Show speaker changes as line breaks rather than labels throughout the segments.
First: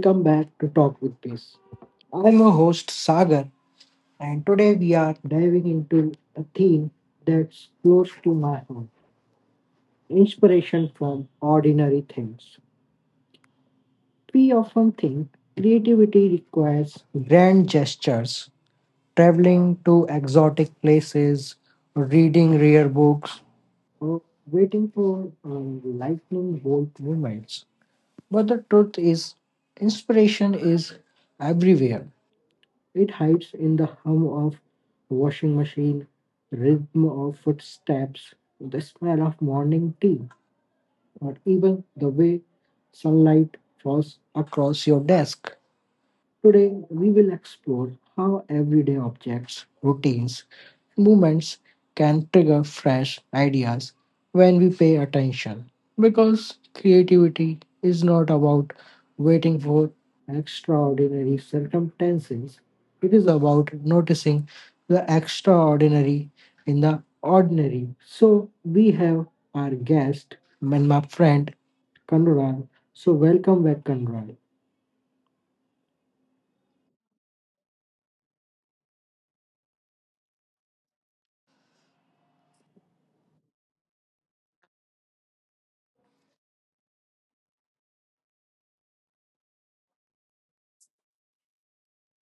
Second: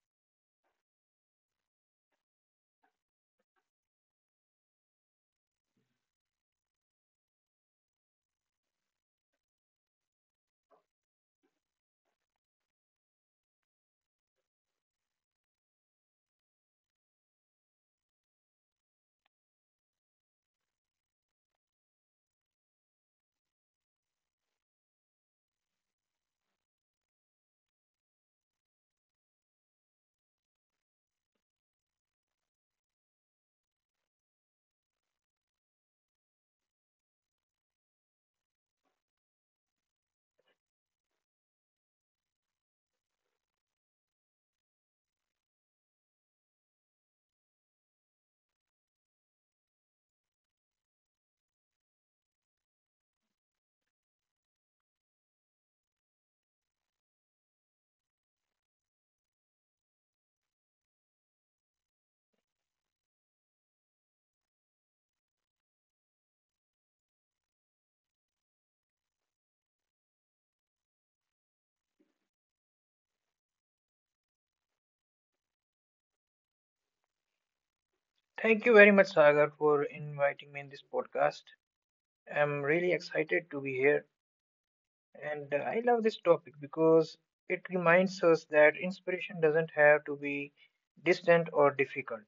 Welcome back to Talk with Pace. I'm your host Sagar, and today we are diving into a theme that's close to my heart, inspiration from ordinary things. We often think creativity requires grand gestures, traveling to exotic places, reading rare books, or waiting for lightning bolt moments. But the truth is, inspiration is everywhere. It hides in the hum of washing machine, rhythm of footsteps, the smell of morning tea, or even the way sunlight falls across your desk. Today, we will explore how everyday objects, routines, movements can trigger fresh ideas when we pay attention. Because creativity is not about waiting for extraordinary circumstances, it is about noticing the extraordinary in the ordinary. So, we have our guest and my friend Kanral. So, welcome back, Kanral.
Thank you very much, Sagar, for inviting me in this podcast. I'm really excited to be here, and I love this topic because it reminds us that inspiration doesn't have to be distant or difficult.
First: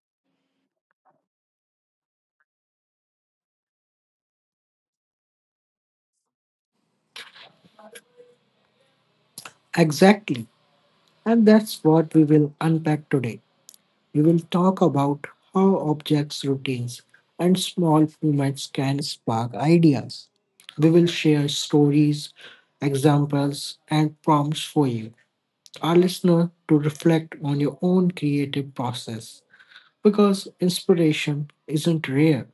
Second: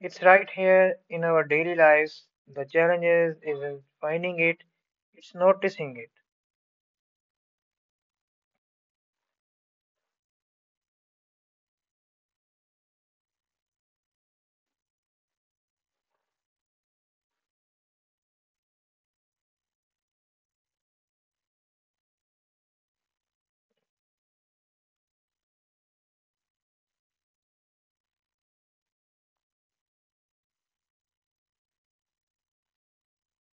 It's right here in our daily lives. The challenge is isn't finding it, it's noticing it.
Exactly. And that's what we will unpack today. We will talk about how objects, routines, and small movements can spark ideas. We will share stories, examples, and prompts for you, our listener, to reflect on your own creative process. Because inspiration isn't rare,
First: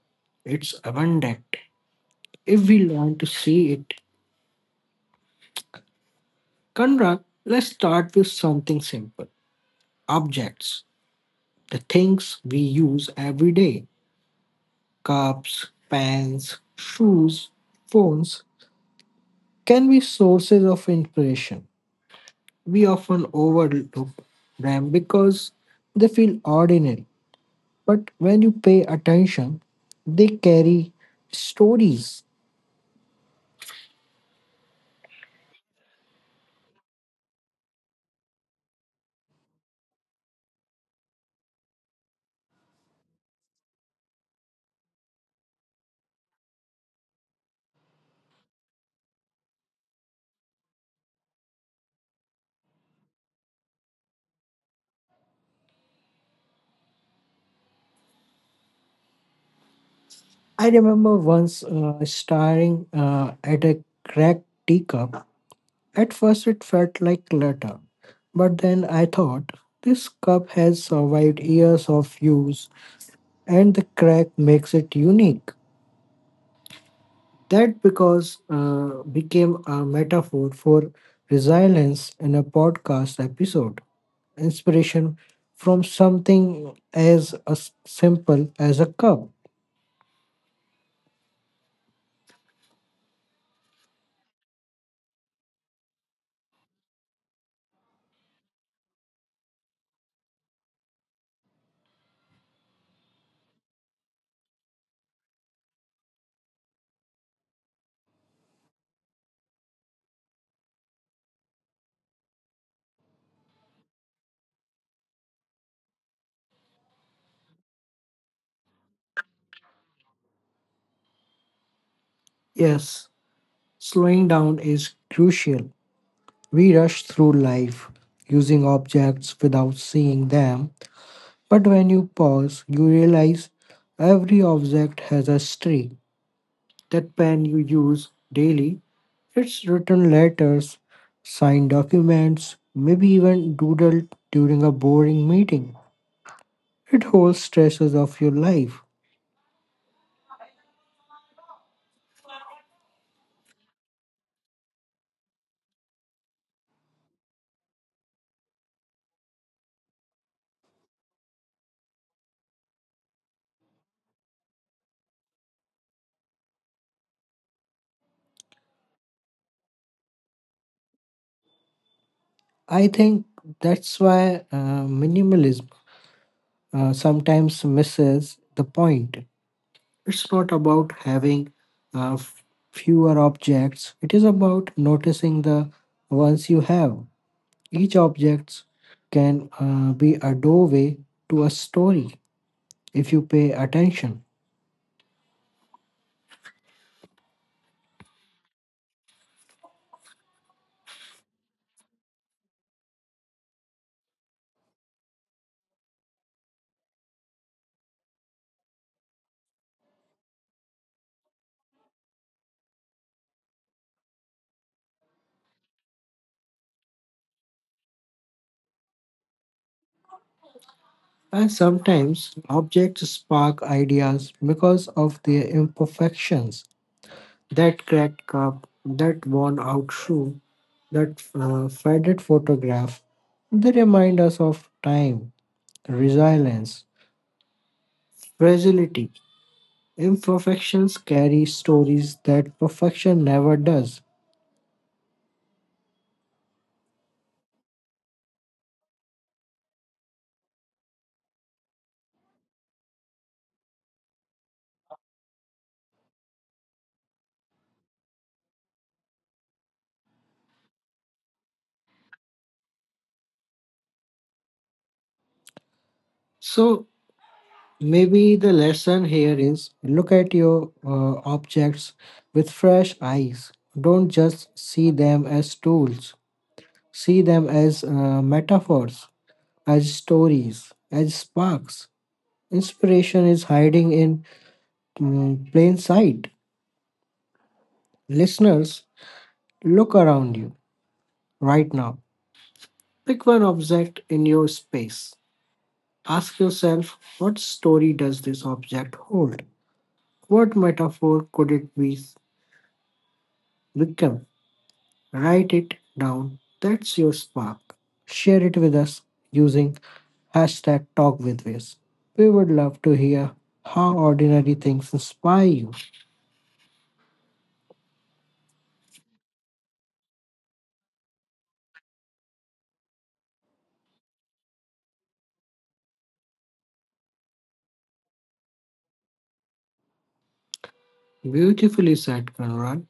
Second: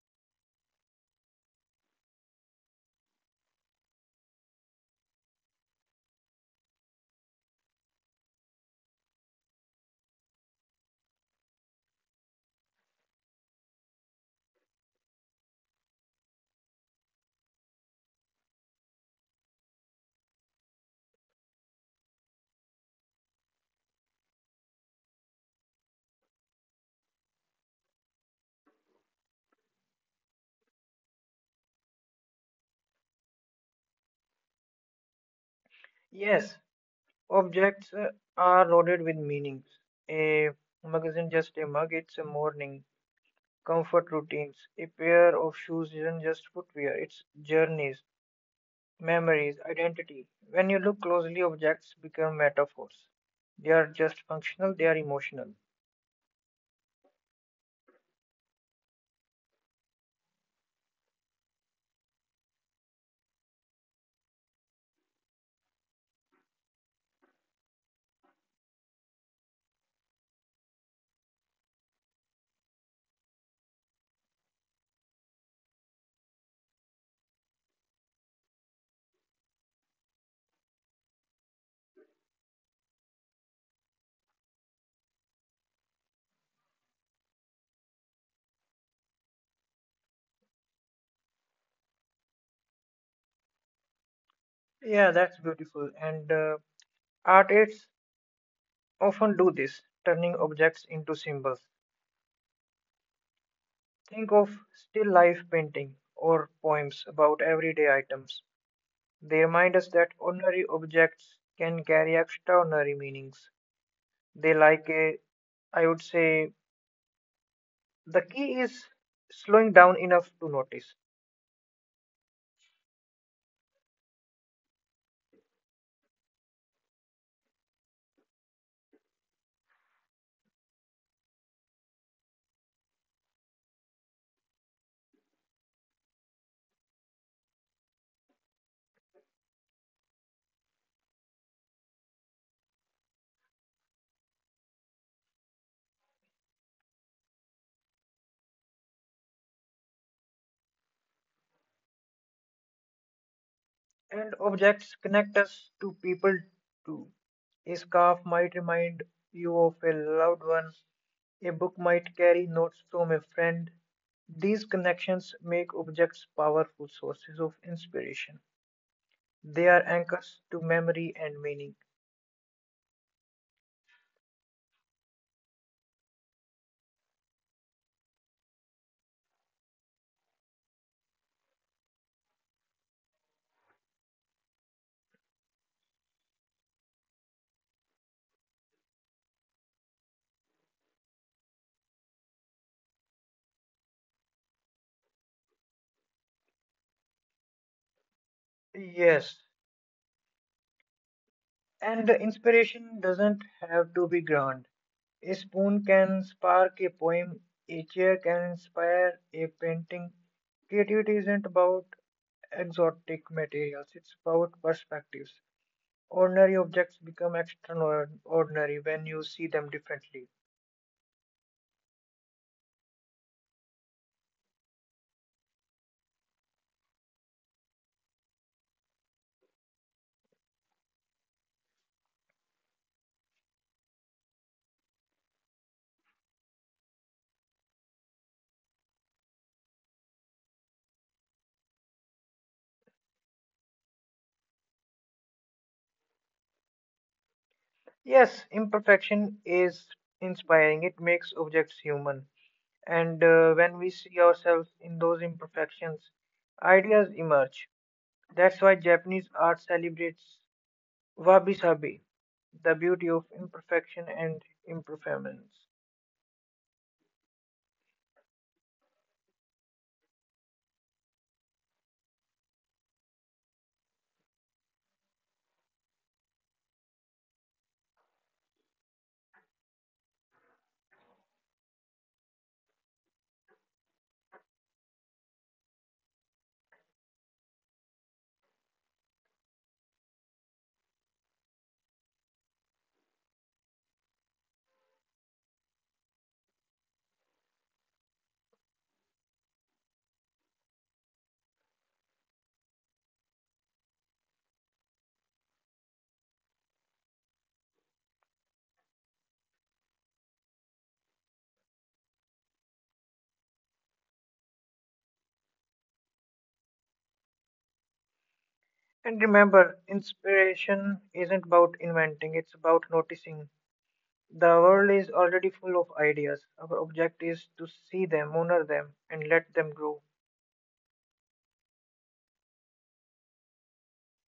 it's abundant if we learn to see it. Conrad, let's start with something simple, objects. The things we use every day, cups, pans, shoes, phones, can be sources of inspiration. We often overlook them because they feel ordinary, but when you pay attention, they carry stories.
Yes, objects are loaded with meanings. A mug isn't just a mug, it's a morning. Comfort routines. A pair of shoes isn't just footwear, it's journeys, memories, identity. When you look closely, objects become metaphors. They are just functional, they are emotional.
I remember once staring at a cracked teacup. At first, it felt like clutter, but then I thought, this cup has survived years of use and the crack makes it unique. That because became a metaphor for resilience in a podcast episode. Inspiration from something as a simple as a cup.
Yeah, that's beautiful. And artists often do this, turning objects into symbols. Think of still life painting or poems about everyday items. They remind us that ordinary objects can carry extraordinary meanings. They like a, I would say, the key is slowing down enough to notice.
Yes, slowing down is crucial. We rush through life using objects without seeing them, but when you pause, you realize every object has a story. That pen you use daily, it's written letters, signed documents, maybe even doodled during a boring meeting. It holds stresses of your life.
And objects connect us to people too. A scarf might remind you of a loved one. A book might carry notes from a friend. These connections make objects powerful sources of inspiration. They are anchors to memory and meaning.
I think that's why minimalism sometimes misses the point. It's not about having uh, f- fewer objects, it is about noticing the ones you have. Each object can be a doorway to a story if you pay attention.
Yes, and the inspiration doesn't have to be grand. A spoon can spark a poem, a chair can inspire a painting. Creativity isn't about exotic materials, it's about perspectives. Ordinary objects become extraordinary when you see them differently.
And sometimes objects spark ideas because of their imperfections. That cracked cup, that worn out shoe, that faded photograph, they remind us of time, resilience, fragility. Imperfections carry stories that perfection never does.
Yes, imperfection is inspiring, it makes objects human. And when we see ourselves in those imperfections, ideas emerge. That's why Japanese art celebrates wabi-sabi, the beauty of imperfection and impermanence.
So, maybe the lesson here is look at your objects with fresh eyes. Don't just see them as tools, see them as metaphors, as stories, as sparks. Inspiration is hiding in plain sight. Listeners, look around you right now. Pick one object in your space. Ask yourself, what story does this object hold? What metaphor could it be become? Write it down. That's your spark. Share it with us using hashtag talk. We would love to hear how ordinary things inspire you.
And remember, inspiration isn't about inventing, it's about noticing. The world is already full of ideas. Our object is to see them, honor them, and let them grow.
Beautifully said, Kanuran.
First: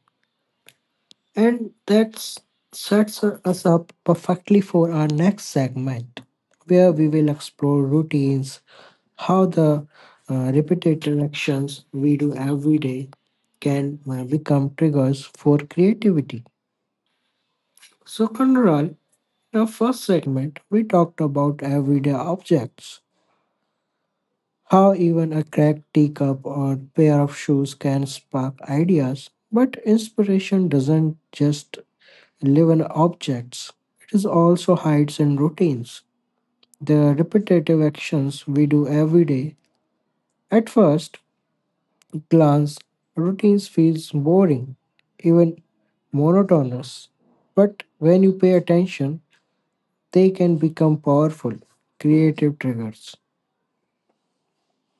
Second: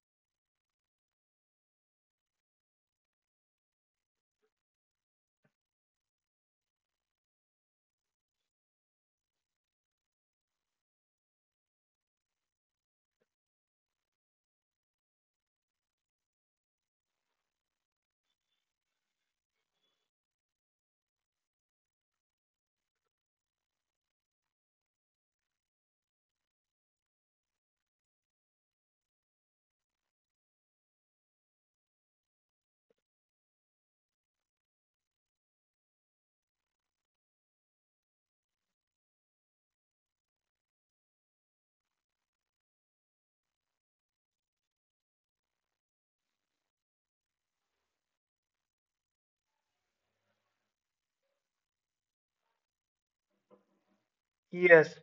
And that sets us up perfectly for our next segment, where we will explore routines, how the repetitive actions we do every day can become triggers for creativity. So, Kanural, in our first segment, we talked about everyday objects, how even a cracked teacup or pair of shoes can spark ideas, but inspiration doesn't just live in objects, it is also hides in routines, the repetitive actions we do every day. At first glance, routines feels boring, even monotonous, but when you pay attention, they can become powerful, creative triggers.
Yes,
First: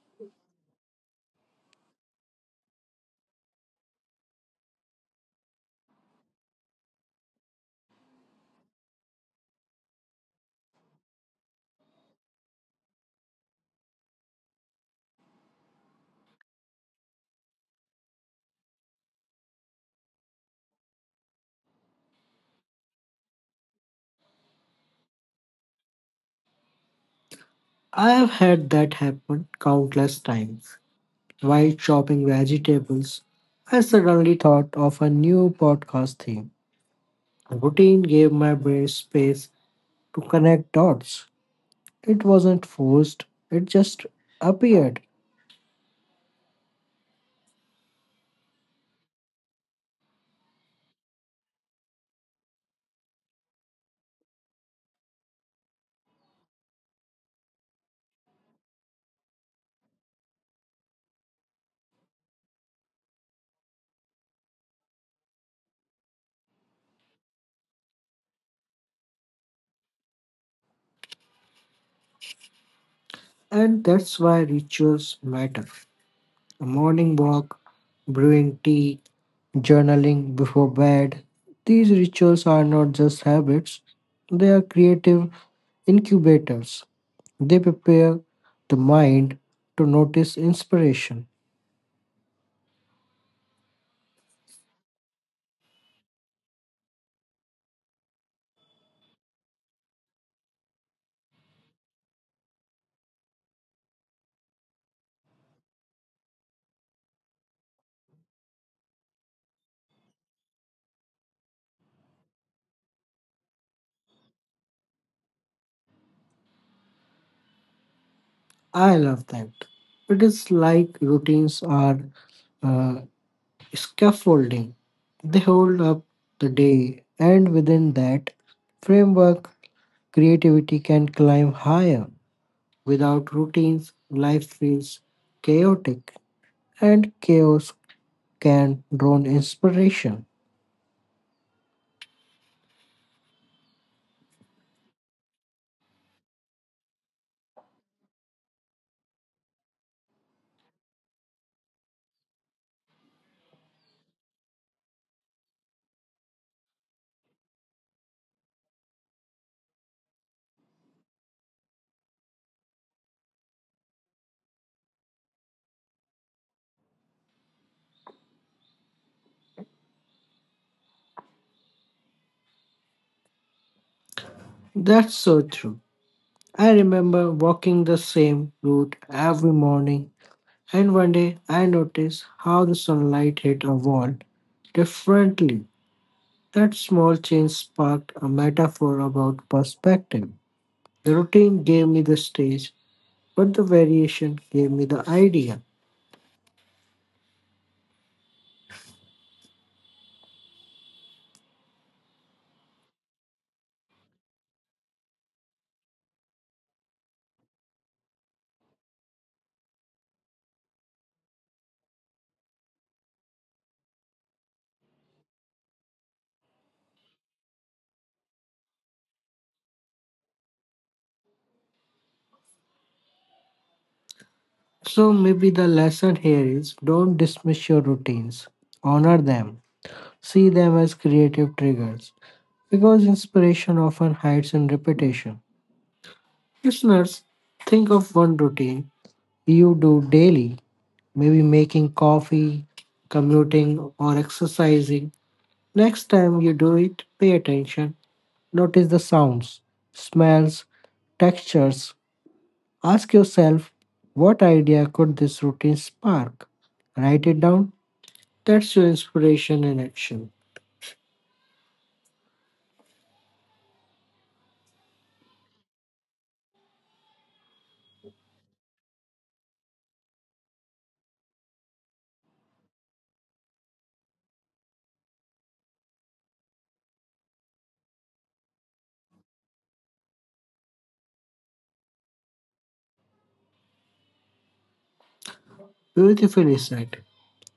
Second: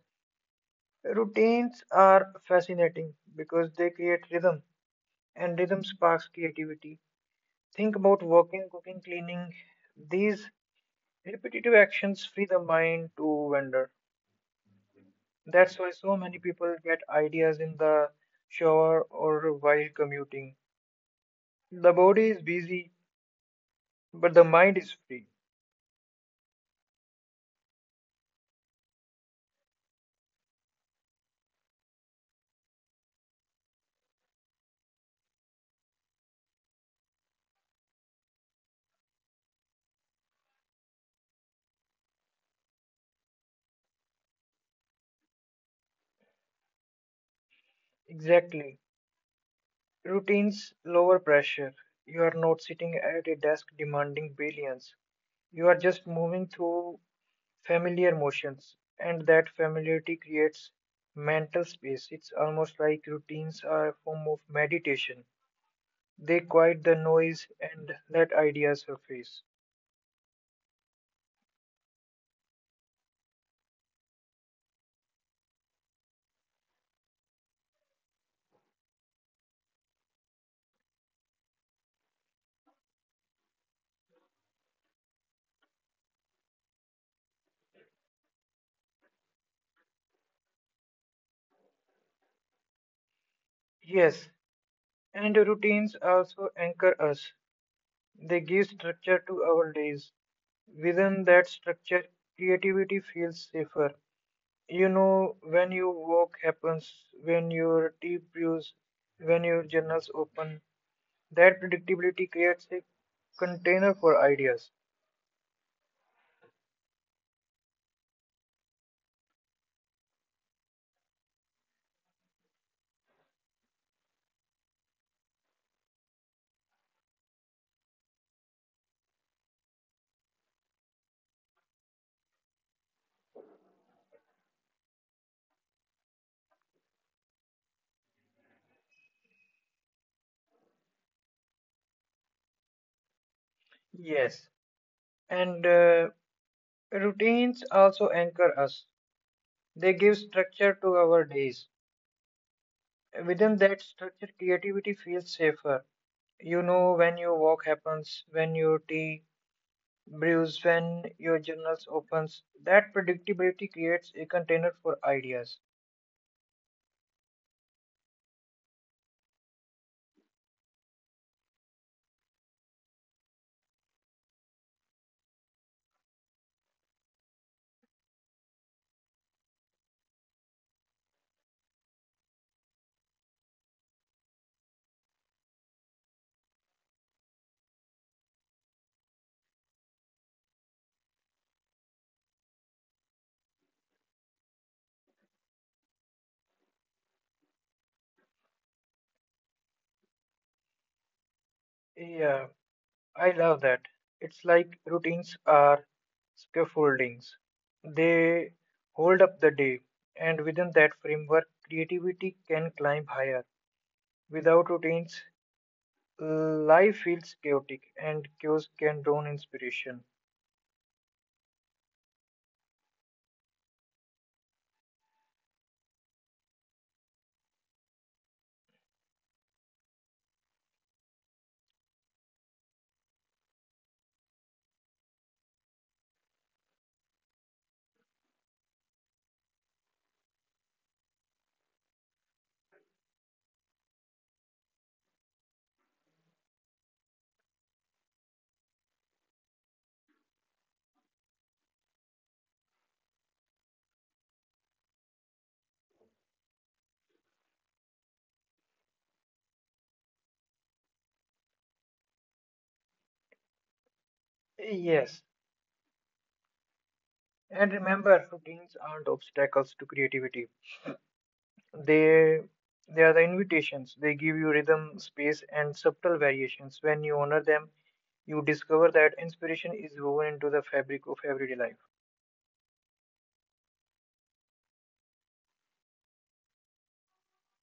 routines are fascinating because they create rhythm, and rhythm sparks creativity. Think about walking, cooking, cleaning. These repetitive actions free the mind to wander. That's why so many people get ideas in the shower or while commuting. The body is busy, but the mind is free.
I have had that happen countless times. While chopping vegetables, I suddenly thought of a new podcast theme. Routine gave my brain space to connect dots. It wasn't forced, it just appeared.
Exactly. Routines lower pressure. You are not sitting at a desk demanding billions. You are just moving through familiar motions, and that familiarity creates mental space. It's almost like routines are a form of meditation. They quiet the noise and let ideas surface.
And that's why rituals matter. A morning walk, brewing tea, journaling before bed. These rituals are not just habits, they are creative incubators. They prepare the mind to notice inspiration.
Yes, and routines also anchor us. They give structure to our days. Within that structure, creativity feels safer. You know, when your walk happens, when your tea brews, when your journals open, that predictability creates a container for ideas.
I love that. It is like routines are uh, scaffolding. They hold up the day, and within that framework, creativity can climb higher. Without routines, life feels chaotic, and chaos can drown inspiration.
Yes, and routines also anchor us. They give structure to our days. Within that structure, creativity feels safer. You know when your walk happens, when your tea brews, when your journals opens. That predictability creates a container for ideas.
That's so true. I remember walking the same route every morning, and one day I noticed how the sunlight hit a wall differently. That small change sparked a metaphor about perspective. The routine gave me the stage, but the variation gave me the idea.
Yeah, I love that. It's like routines are scaffoldings. They hold up the day, and within that framework, creativity can climb higher. Without routines, life feels chaotic, and chaos can drown inspiration.
So maybe the lesson here is don't dismiss your routines, honor them, see them as creative triggers, because inspiration often hides in repetition. Listeners, think of one routine you do daily, maybe making coffee, commuting, or exercising. Next time you do it, pay attention. Notice the sounds, smells, textures. Ask yourself, what idea could this routine spark? Write it down. That's your inspiration in action.
Yes, and remember, routines aren't obstacles to creativity. They they are the invitations. They give you rhythm, space, and subtle variations. When you honor them, you discover that inspiration is woven into the fabric of everyday life.
Beautifully said.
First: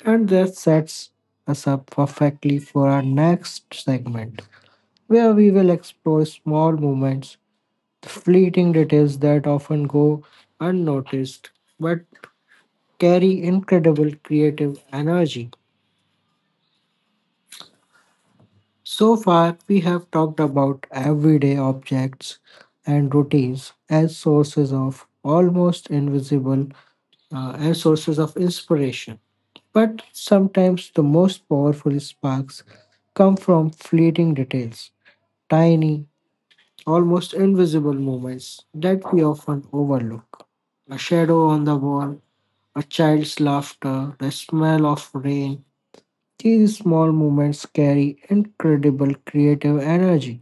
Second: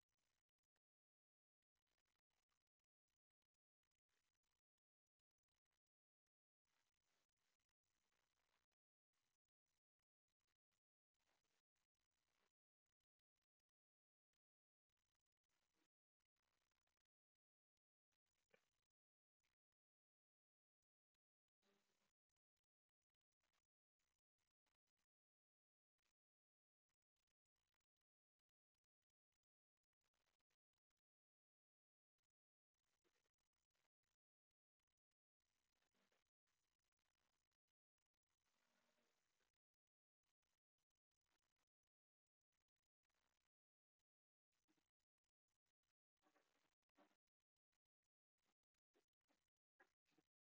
And that sets us up perfectly for our next segment, where we will explore small moments, fleeting details that often go unnoticed but carry incredible creative energy. So far, we have talked about everyday objects and routines as sources of almost invisible as sources of inspiration. But sometimes the most powerful sparks come from fleeting details, tiny, almost invisible moments that we often overlook. A shadow on the wall, a child's laughter, the smell of rain. These small moments carry incredible creative energy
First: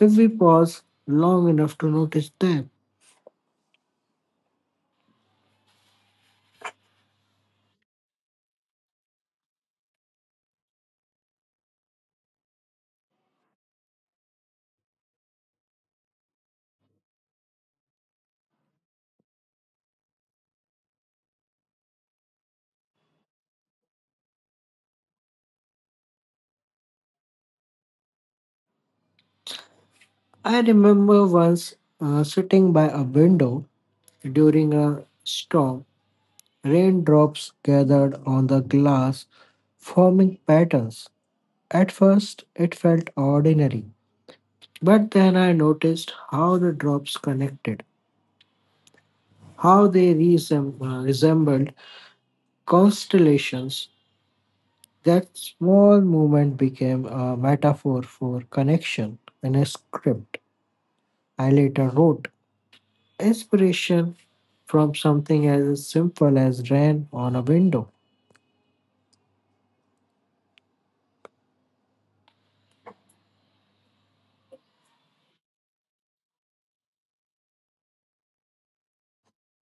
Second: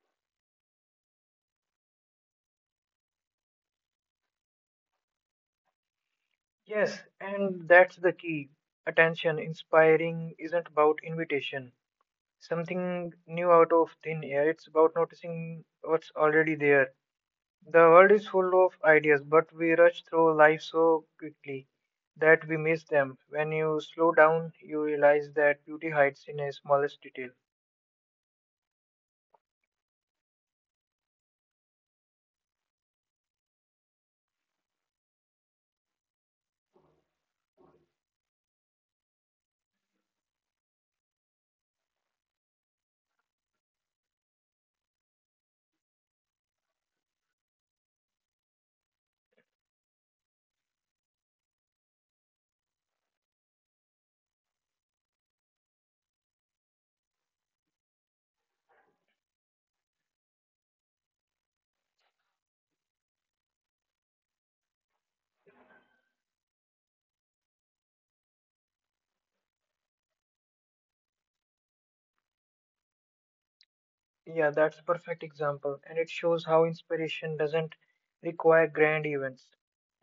if we pause long enough to notice them.
Yes, and that's the key. Attention, inspiring isn't about invitation, something new out of thin air. It's about noticing what's already there. The world is full of ideas, but we rush through life so quickly that we miss them. When you slow down, you realize that beauty hides in a smallest detail.
I remember once sitting by a window during a storm. Raindrops gathered on the glass, forming patterns. At first, it felt ordinary, but then I noticed how the drops connected, how they resembled constellations. That small movement became a metaphor for connection in a script I later wrote. Inspiration from something as simple as rain on a window.
Yeah, that's a perfect example, and it shows how inspiration doesn't require grand events.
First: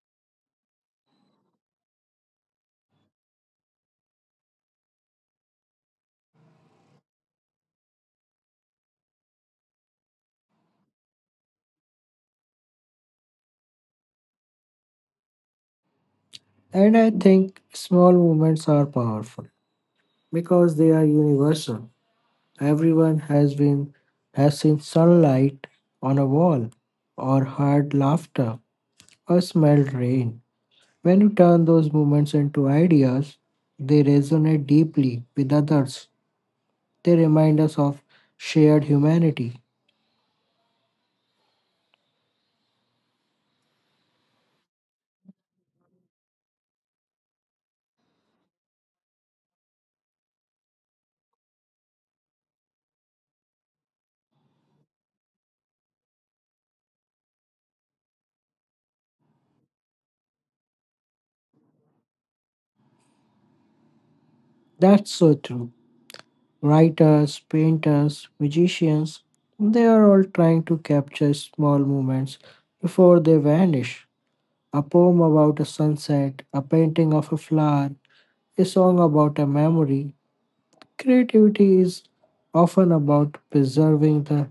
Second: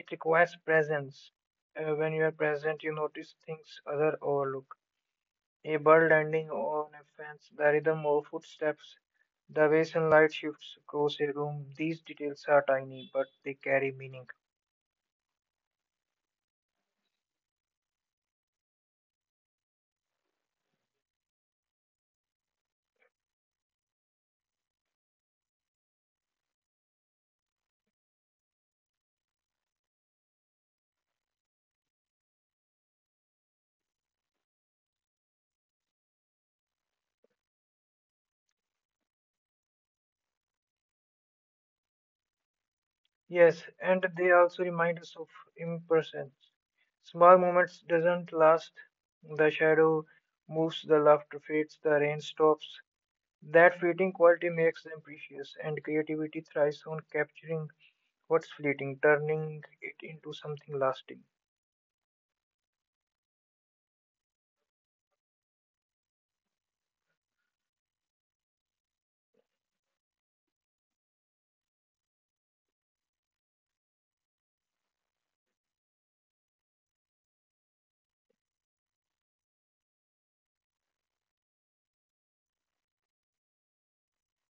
It requires presence. When you are present, you notice things other overlook. A bird landing on a fence, the rhythm of footsteps, the way sunlight shifts across a room. These details are tiny, but they carry meaning.
And I think small movements are powerful because they are universal. Everyone has been has seen sunlight on a wall or heard laughter or smelled rain. When you turn those moments into ideas, they resonate deeply with others. They remind us of shared humanity.
Yes, and they also remind us of impersonance. Small moments doesn't last. The shadow moves, the laughter fades, the rain stops. That fleeting quality makes them precious, and creativity thrives on capturing what's fleeting, turning it into something lasting.
That's so true. Writers, painters, magicians, they are all trying to capture small moments before they vanish. A poem about a sunset, a painting of a flower, a song about a memory. Creativity is often about preserving the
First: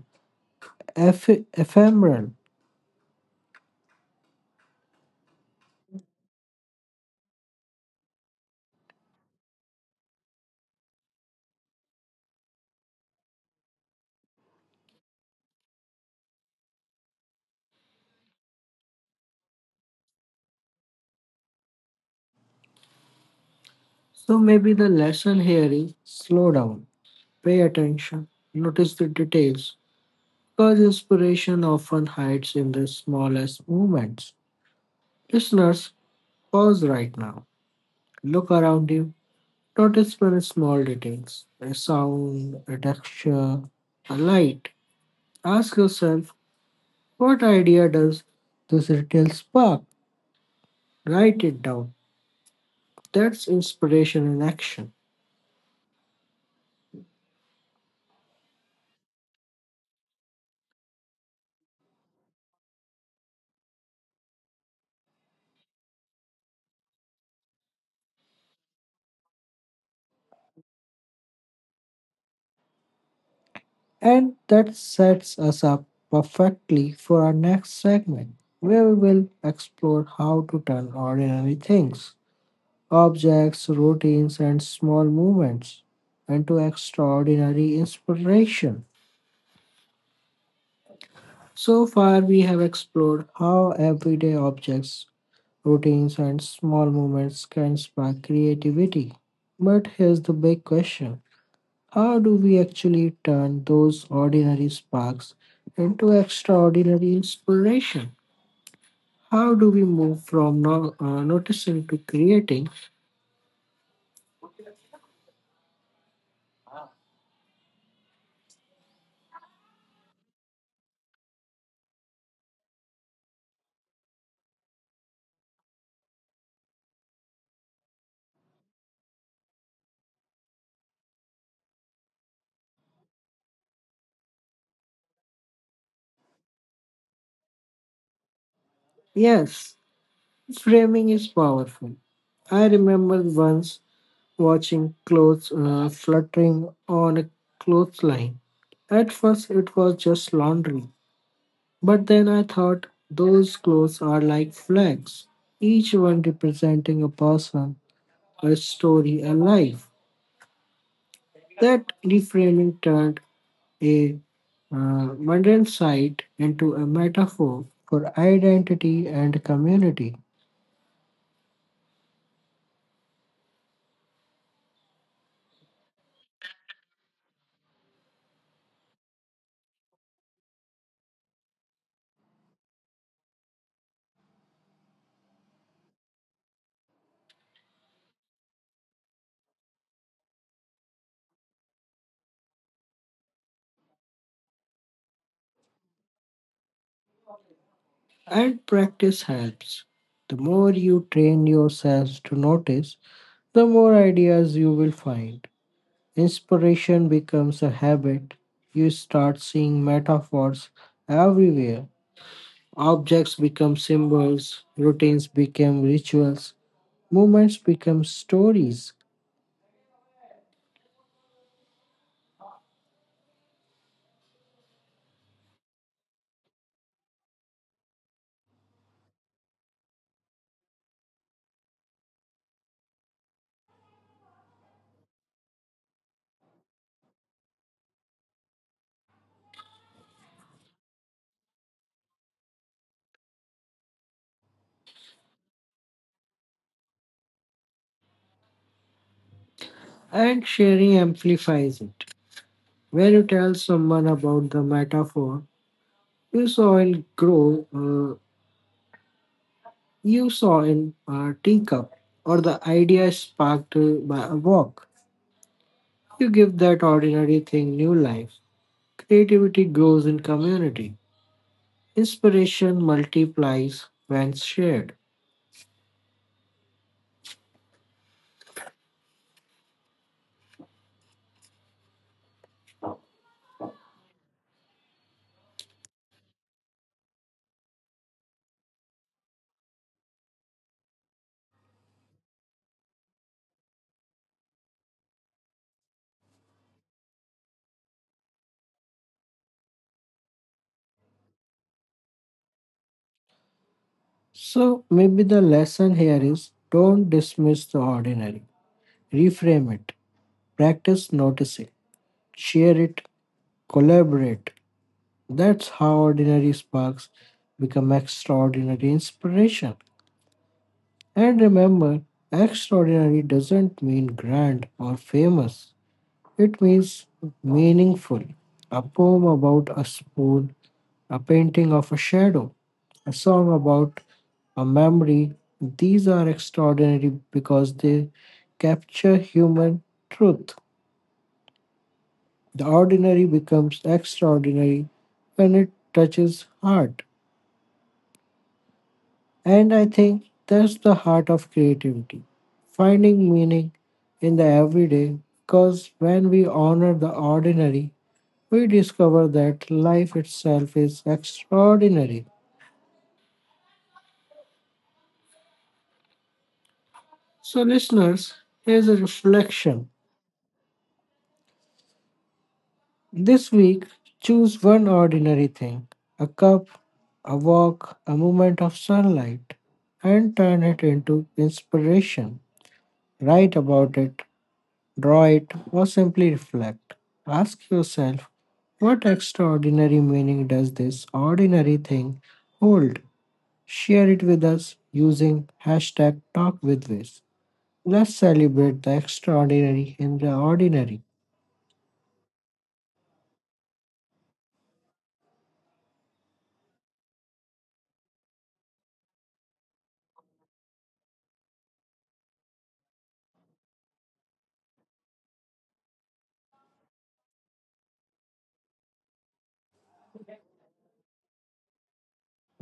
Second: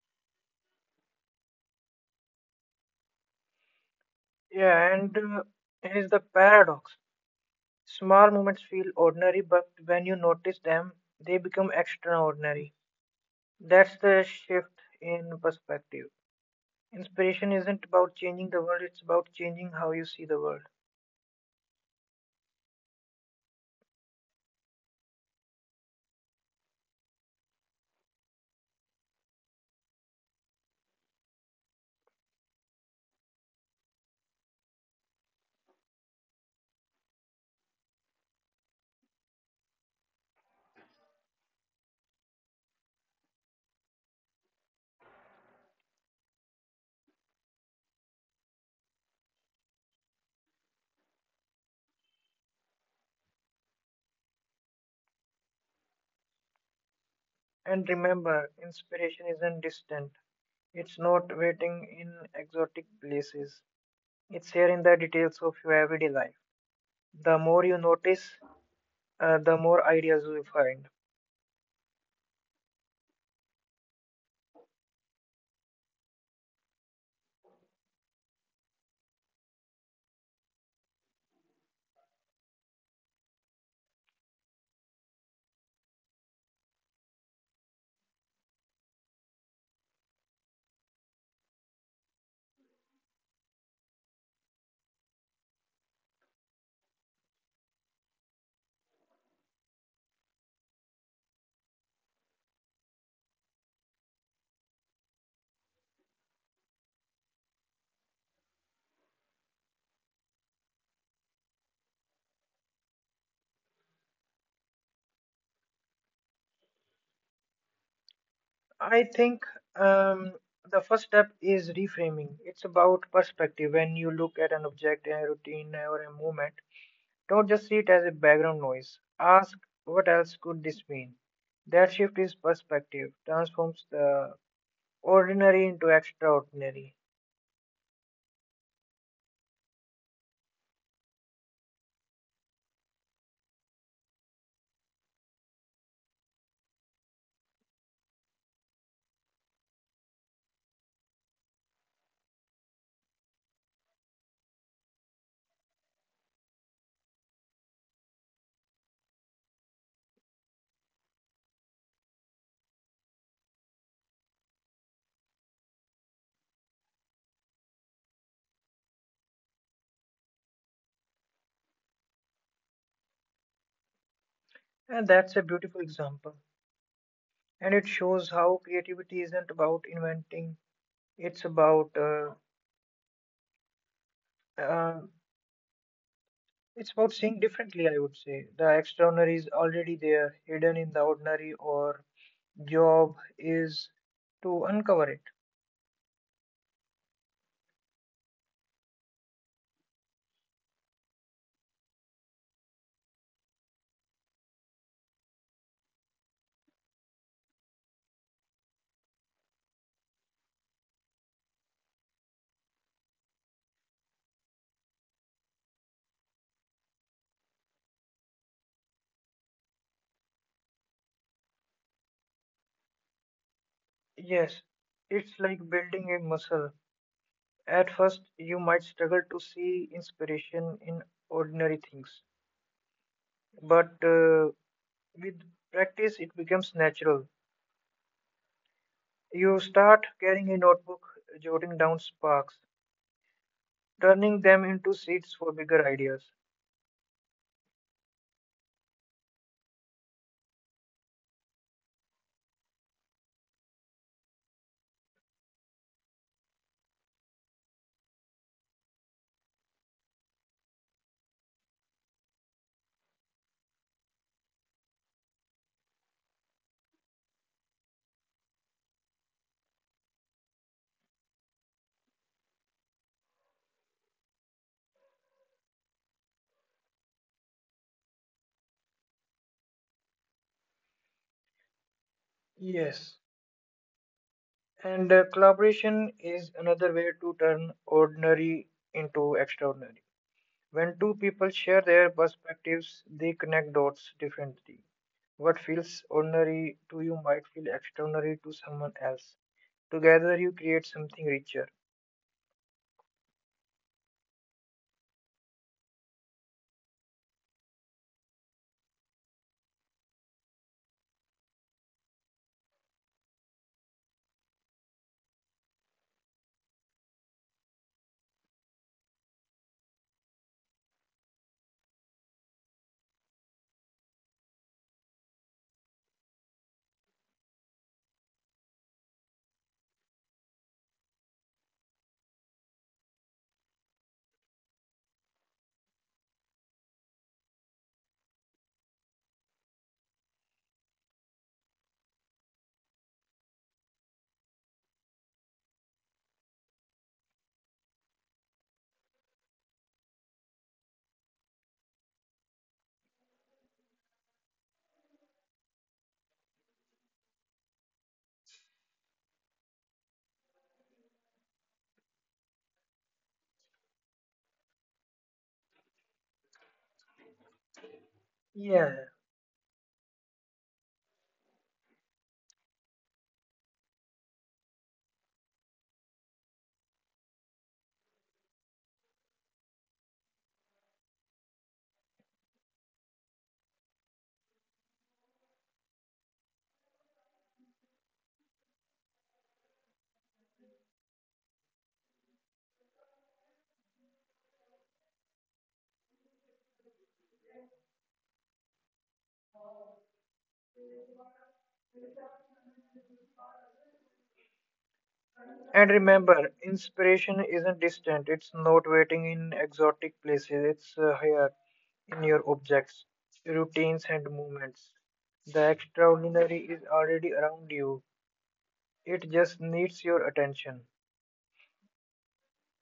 ephemeral.
Yeah, and here's the paradox. Small moments feel ordinary, but when you notice them, they become extraordinary. That's the shift in perspective. Inspiration isn't about changing the world, it's about changing how you see the world.
So maybe the lesson here is slow down, pay attention, notice the details, because inspiration often hides in the smallest movements. Listeners, pause right now. Look around you. Notice very small details, a sound, a texture, a light. Ask yourself, what idea does this detail spark? Write it down. That's inspiration in action.
And remember, inspiration isn't distant. It's not waiting in exotic places. It's here in the details of your everyday life. The more you notice, the more ideas you find.
And that sets us up perfectly for our next segment, where we will explore how to turn ordinary things, objects, routines, and small movements into extraordinary inspiration. So far, we have explored how everyday objects, routines, and small movements can spark creativity. But here's the big question, how do we actually turn those ordinary sparks into extraordinary inspiration? How do we move from no, noticing to creating?
I think um, the first step is reframing. It's about perspective. When you look at an object, a routine, or a movement, don't just see it as a background noise. Ask what else could this mean? That shift is perspective, transforms the ordinary into extraordinary.
Yes, framing is powerful. I remember once watching clothes fluttering on a clothesline. At first, it was just laundry, but then I thought those clothes are like flags, each one representing a person, a story, a life. That reframing turned a mundane site into a metaphor for identity and community.
And that's a beautiful example. And it shows how creativity isn't about inventing, it's about uh, uh, it's about seeing differently, I would say. The extraordinary is already there, hidden in the ordinary, or job is to uncover it.
And practice helps. The more you train yourselves to notice, the more ideas you will find. Inspiration becomes a habit. You start seeing metaphors everywhere. Objects become symbols, routines become rituals, moments become stories.
Yes, it's like building a muscle. At first, you might struggle to see inspiration in ordinary things, but with practice, it becomes natural. You start carrying a notebook, jotting down sparks, turning them into seeds for bigger ideas.
And sharing amplifies it. When you tell someone about the metaphor you saw in grow, uh, you saw in a teacup, or the idea sparked by a walk, you give that ordinary thing new life. Creativity grows in community. Inspiration multiplies when shared.
Yes, and collaboration is another way to turn ordinary into extraordinary. When two people share their perspectives, they connect dots differently. What feels ordinary to you might feel extraordinary to someone else. Together you create something richer.
So maybe the lesson here is don't dismiss the ordinary. Reframe it. Practice noticing. Share it. Collaborate. That's how ordinary sparks become extraordinary inspiration. And remember, extraordinary doesn't mean grand or famous, it means meaningful. A poem about a spoon, a painting of a shadow, a song about a memory, these are extraordinary because they capture human truth. The ordinary becomes extraordinary when it touches heart. And I think that's the heart of creativity, finding meaning in the everyday. Because when we honor the ordinary, we discover that life itself is extraordinary. So, listeners,
Yeah.
here's a reflection. This week, choose one ordinary thing, a cup, a walk, a moment of sunlight, and turn it into inspiration. Write about it, draw it, or simply reflect. Ask yourself, what extraordinary meaning does this ordinary thing hold? Share it with us using hashtag talk. Let's celebrate the extraordinary in the ordinary.
And remember, inspiration isn't distant. It's not waiting in exotic places. It's here in your objects, routines, and movements. The extraordinary is already around you. It just needs your attention.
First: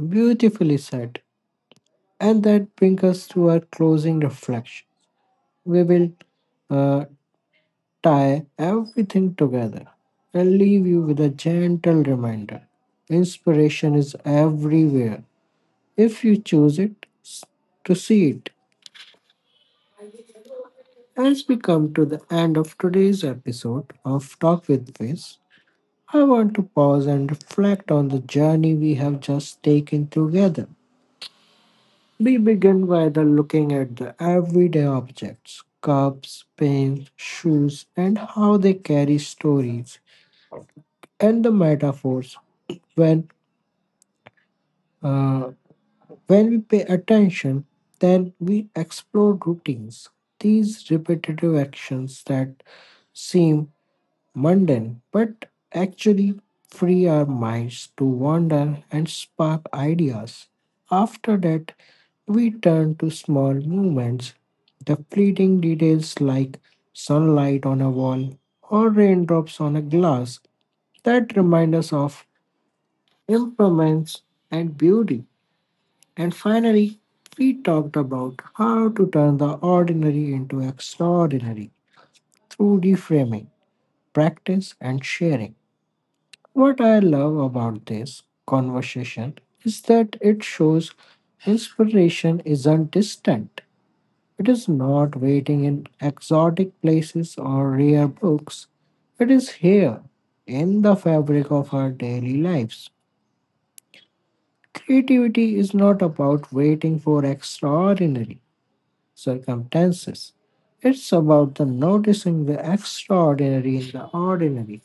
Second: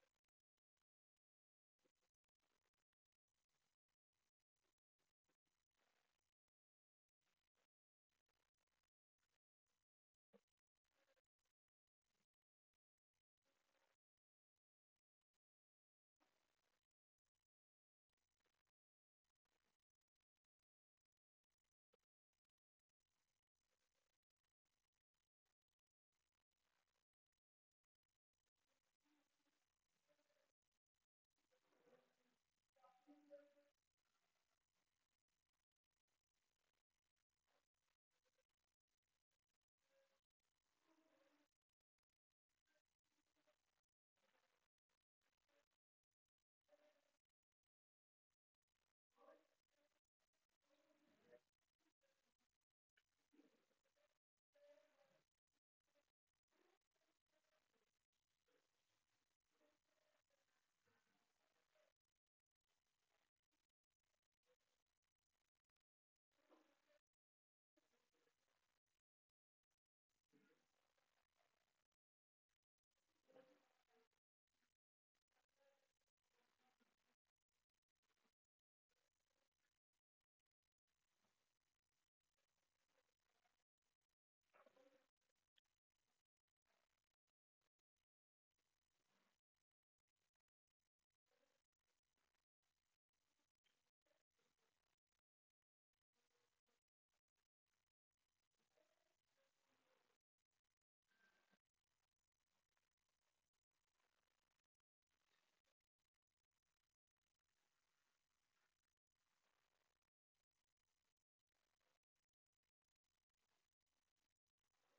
Beautifully said. And that brings us to our closing reflection. We will uh, tie everything together and leave you with a gentle reminder. Inspiration is everywhere if you choose to see it. As we come to the end of today's episode of Talk with Viz, I want to pause and reflect on the journey we have just taken together. We begin by the looking at the everyday objects, cups, pens, shoes, and how they carry stories and the metaphors when uh, when we pay attention. Then we explore routines, these repetitive actions that seem mundane but actually free our minds to wander and spark ideas. After that, we turn to small movements, the fleeting details like sunlight on a wall or raindrops on a glass that remind us of impermanence and beauty. And finally, we talked about how to turn the ordinary into extraordinary through reframing, practice, and sharing. What I love about this conversation is that it shows inspiration isn't distant, it is not waiting in exotic places or rare books, it is here in the fabric of our daily lives. Creativity is not about waiting for extraordinary circumstances. It's about the noticing the extraordinary in the ordinary.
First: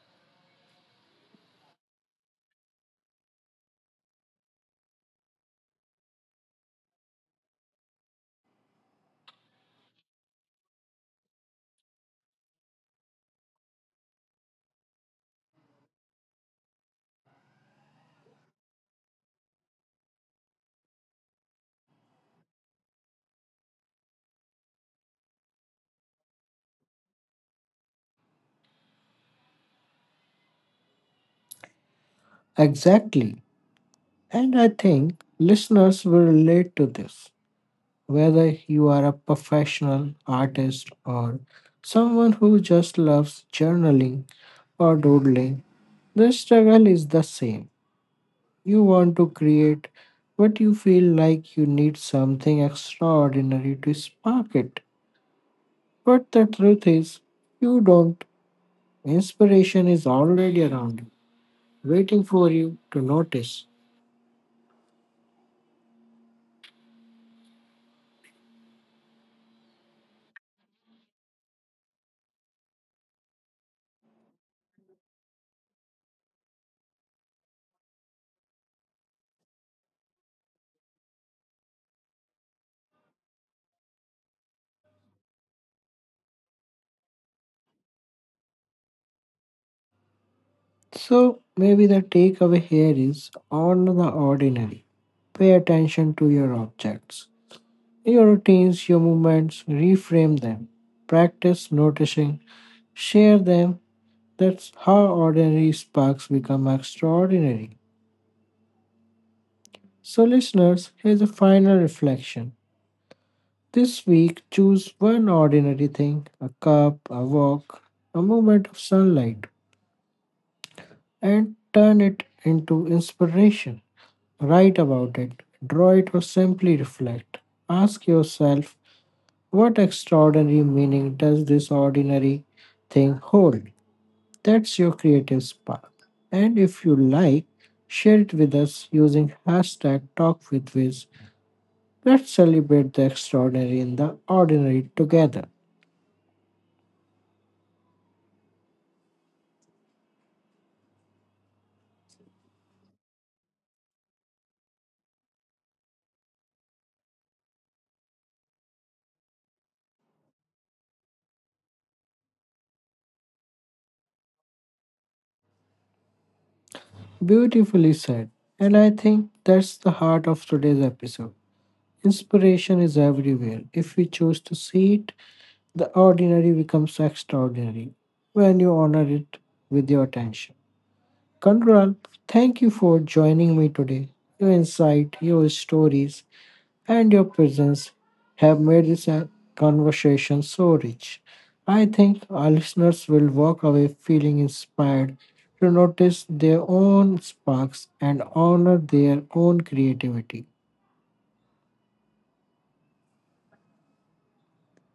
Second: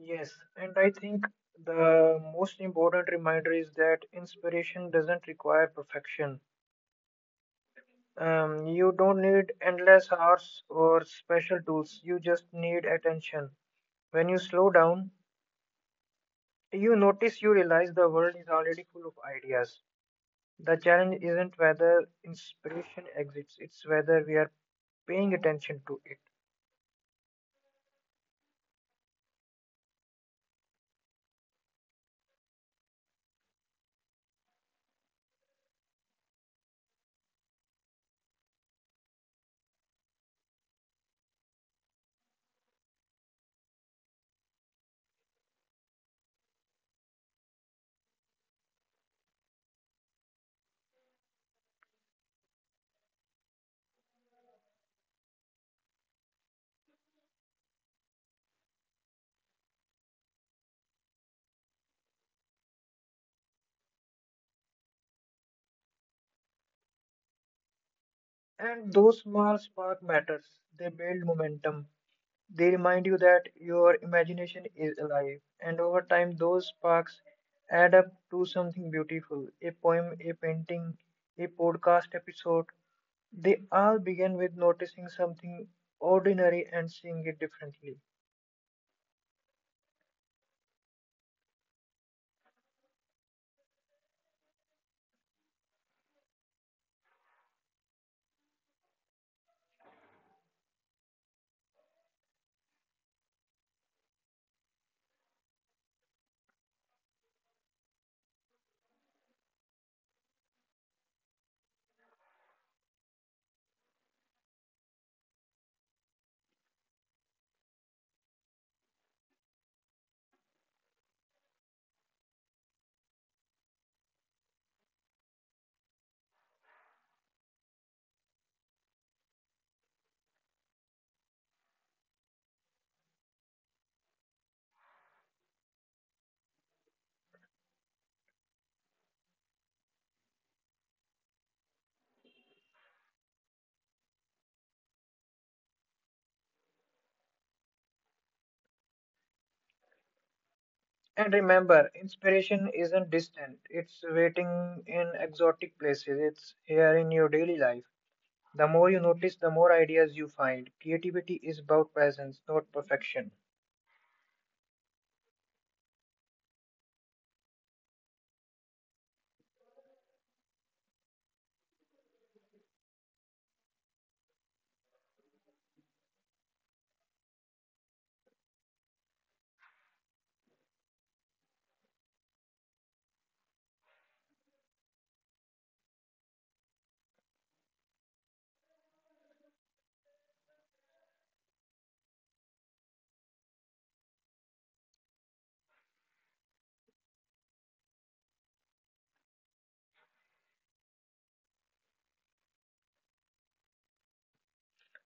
Yes, and I think the most important reminder is that inspiration doesn't require perfection. You don't need endless hours or special tools. You just need attention. When you slow down, you notice you realize the world is already full of ideas. The challenge isn't whether inspiration exists, it's whether we are paying attention to it.
Exactly. And I think listeners will relate to this. Whether you are a professional artist or someone who just loves journaling or doodling, the struggle is the same. You want to create, but you feel like you need something extraordinary to spark it. But the truth is, you don't. Inspiration is already around you, waiting for you to notice.
And those small spark matters. They build momentum. They remind you that your imagination is alive. And over time, those sparks add up to something beautiful. A poem, a painting, a podcast episode. They all begin with noticing something ordinary and seeing it differently.
So, maybe the takeaway here is on the ordinary. Pay attention to your objects, your routines, your movements, reframe them. Practice noticing, share them. That's how ordinary sparks become extraordinary. So, listeners, here's a final reflection. This week, choose one ordinary thing, a cup, a walk, a moment of sunlight, and turn it into inspiration. Write about it, draw it, or simply reflect. Ask yourself, what extraordinary meaning does this ordinary thing hold? That's your creative spark. And if you like, share it with us using hashtag TalkWithWiz. Let's celebrate the extraordinary in the ordinary together.
And remember, inspiration isn't distant, it's waiting in exotic places, it's here in your daily life. The more you notice, the more ideas you find. Creativity is about presence, not perfection.
Beautifully said. And I think that's the heart of today's episode. Inspiration is everywhere. If we choose to see it, the ordinary becomes extraordinary when you honor it with your attention. Kandral, thank you for joining me today. Your insight, your stories, and your presence have made this conversation so rich. I think our listeners will walk away feeling inspired to notice their own sparks and honor their own creativity.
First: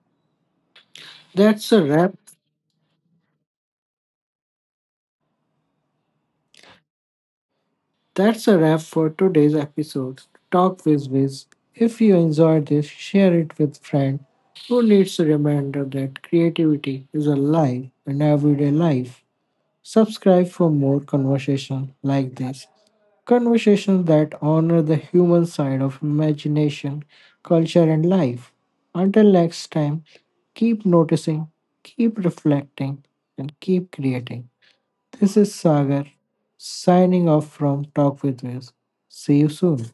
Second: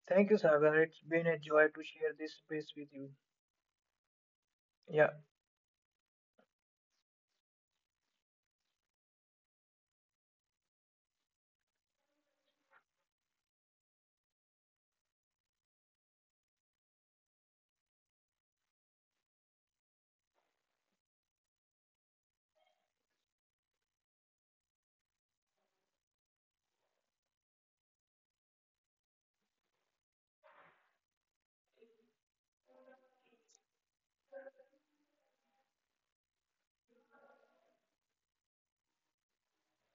Thank you, Sagar. It's been a joy
That's
to
a
share
wrap
this space with you. Yeah,
That's a wrap for today's episode. Talk with Wiz. If you enjoyed this, share it with friend who needs a reminder that creativity is alive in everyday life. Subscribe for more conversation like this. Conversations that honor the human side of imagination, culture, and life. Until next time, keep noticing, keep reflecting, and keep creating. This is Sagar signing off from Talk with Wiz. See you soon.